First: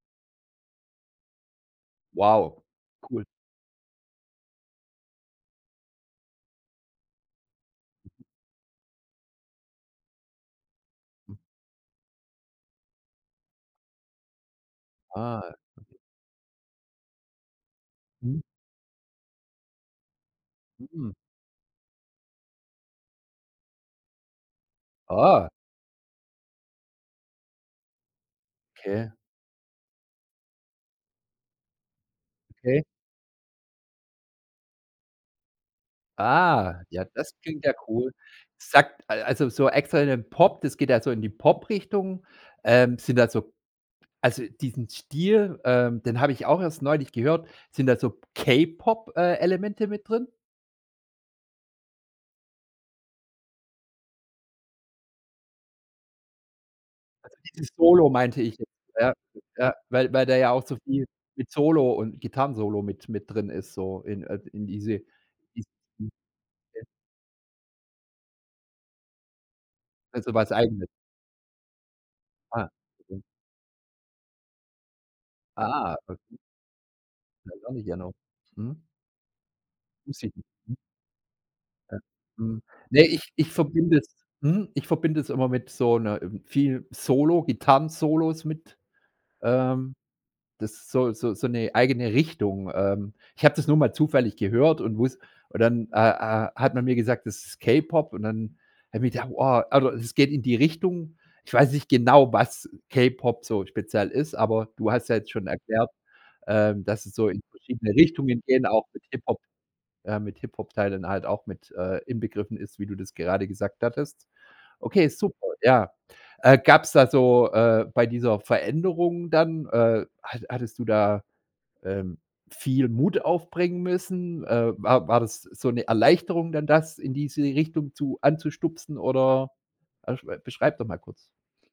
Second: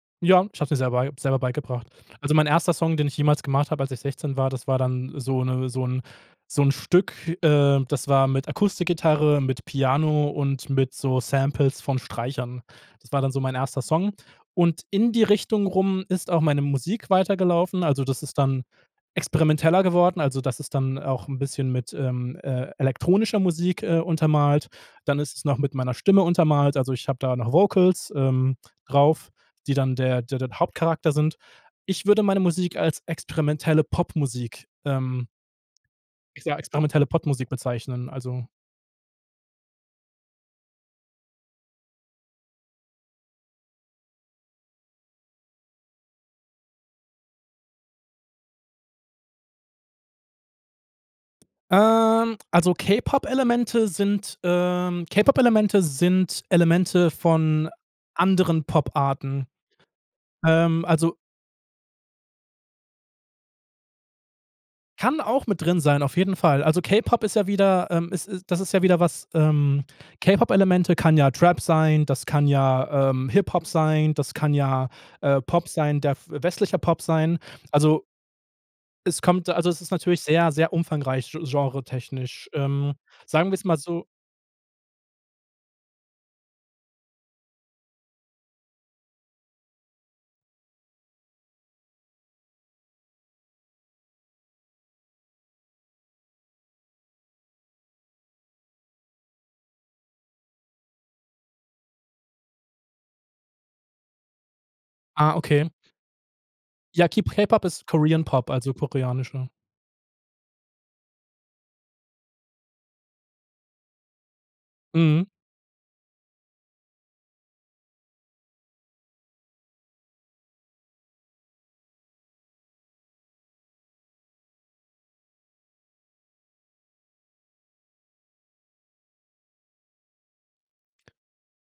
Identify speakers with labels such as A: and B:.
A: Ja, ich habe es mir selber ei selber beigebracht. Also, mein
B: Wow,
A: erster Song, den ich
B: cool.
A: jemals gemacht hab, als ich 16 war, das war dann so 'ne so 'n so 'n Stück, äh, das war mit Akustikgitarre, mit Piano und mit so
B: Mhm.
A: Samples von Streichern. Das war dann so mein 1. Song. Und in die
B: Ah.
A: Richtung
B: Mhm.
A: rum ist auch meine Musik weitergelaufen, also das ist
B: Mhm.
A: dann experimenteller geworden, also das ist dann
B: Mhm.
A: auch 'n bisschen mit, ähm, äh, elektronischer Musik, äh, untermalt. Dann ist es
B: Ah.
A: noch mit meiner Stimme untermalt, also ich habe da noch Vocals, ähm,
B: Okay.
A: drauf, die dann der der der Hauptcharakter sind. Ich würde meine Musik
B: Okay.
A: als experimentelle Popmusik, ähm ich sage,
B: Ah,
A: experimentelle
B: ja, das
A: Popmusik
B: klingt ja
A: bezeichnen,
B: cool.
A: also
B: Sagt also so extra in den Pop, das geht ja so in die Pop-Richtung, ähm, sind da so also diesen Stil, ähm, den habe ich auch erst neulich gehört. Sind da so K-Pop äh, Elemente mit drin?
A: ähm, also K-Pop-Elemente sind, ähm K-Pop-Elemente sind Elemente
B: Also,
A: von
B: dieses Solo meinte ich
A: anderen
B: jetzt. Ja,
A: Poparten.
B: ja, weil weil da ja auch so
A: Ähm,
B: viel
A: also
B: mit Solo und Gitarrensolo mit mit drin ist, so in äh, in diese.
A: Kann auch mit drin sein,
B: [unintelligible]
A: auf
B: Okay.
A: jeden Fall. Also, K-Pop ist ja wieder, ähm ist ist das ist ja wieder was, ähm
B: Also was Eigenes.
A: K-Pop-Elemente kann ja Trap sein, das kann
B: Ah.
A: ja,
B: Mhm.
A: ähm, Hip-Hop sein, das kann ja, äh, Pop
B: Ah,
A: sein, der
B: okay.
A: westlicher Pop sein.
B: Weiss auch nicht
A: Also
B: genau. Mhm.
A: es kommt also es ist natürlich sehr, sehr
B: [unintelligible]
A: umfangreich gen
B: Äh.
A: genretechnisch.
B: Mhm.
A: Ähm,
B: Ne, ich
A: sagen
B: ich
A: wir's mal
B: verbinde
A: so
B: das mhm, ich verbinde das immer mit so 'ner viel Solo, Gitarren-Solos mit ähm, das ist so so so 'ne eigene Richtung. Ähm. Ich habe das nur mal zufällig gehört und wuss und dann, äh, äh, hat man mir gesagt, das ist K-Pop. Und dann habe ich gedacht: „Boah.” Also, es geht in die Richtung, ich weiß nicht genau, was K-Pop so speziell ist, aber du hast ja jetzt
A: Ah,
B: schon
A: okay.
B: erklärt, ähm, dass
A: Ja,
B: es
A: Ki
B: so in
A: K-Pop ist
B: verschiedene
A: Korean
B: Richtungen
A: Pop,
B: geht,
A: also
B: auch mit Hip Hop,
A: koreanischer.
B: äh, mit Hip-Hop-Teilen halt auch mit, äh, inbegriffen ist, wie du das gerade gesagt hattest. Okay,
A: Mhm.
B: super, ja. Äh, gab's da so, äh bei dieser Veränderung dann, äh, hatt hattest du da, ähm, viel Mut aufbringen müssen? Äh, war war das so 'ne Erleichterung dann, das in diese Richtung zu anzustupsen oder, äh, sch beschreib doch mal kurz.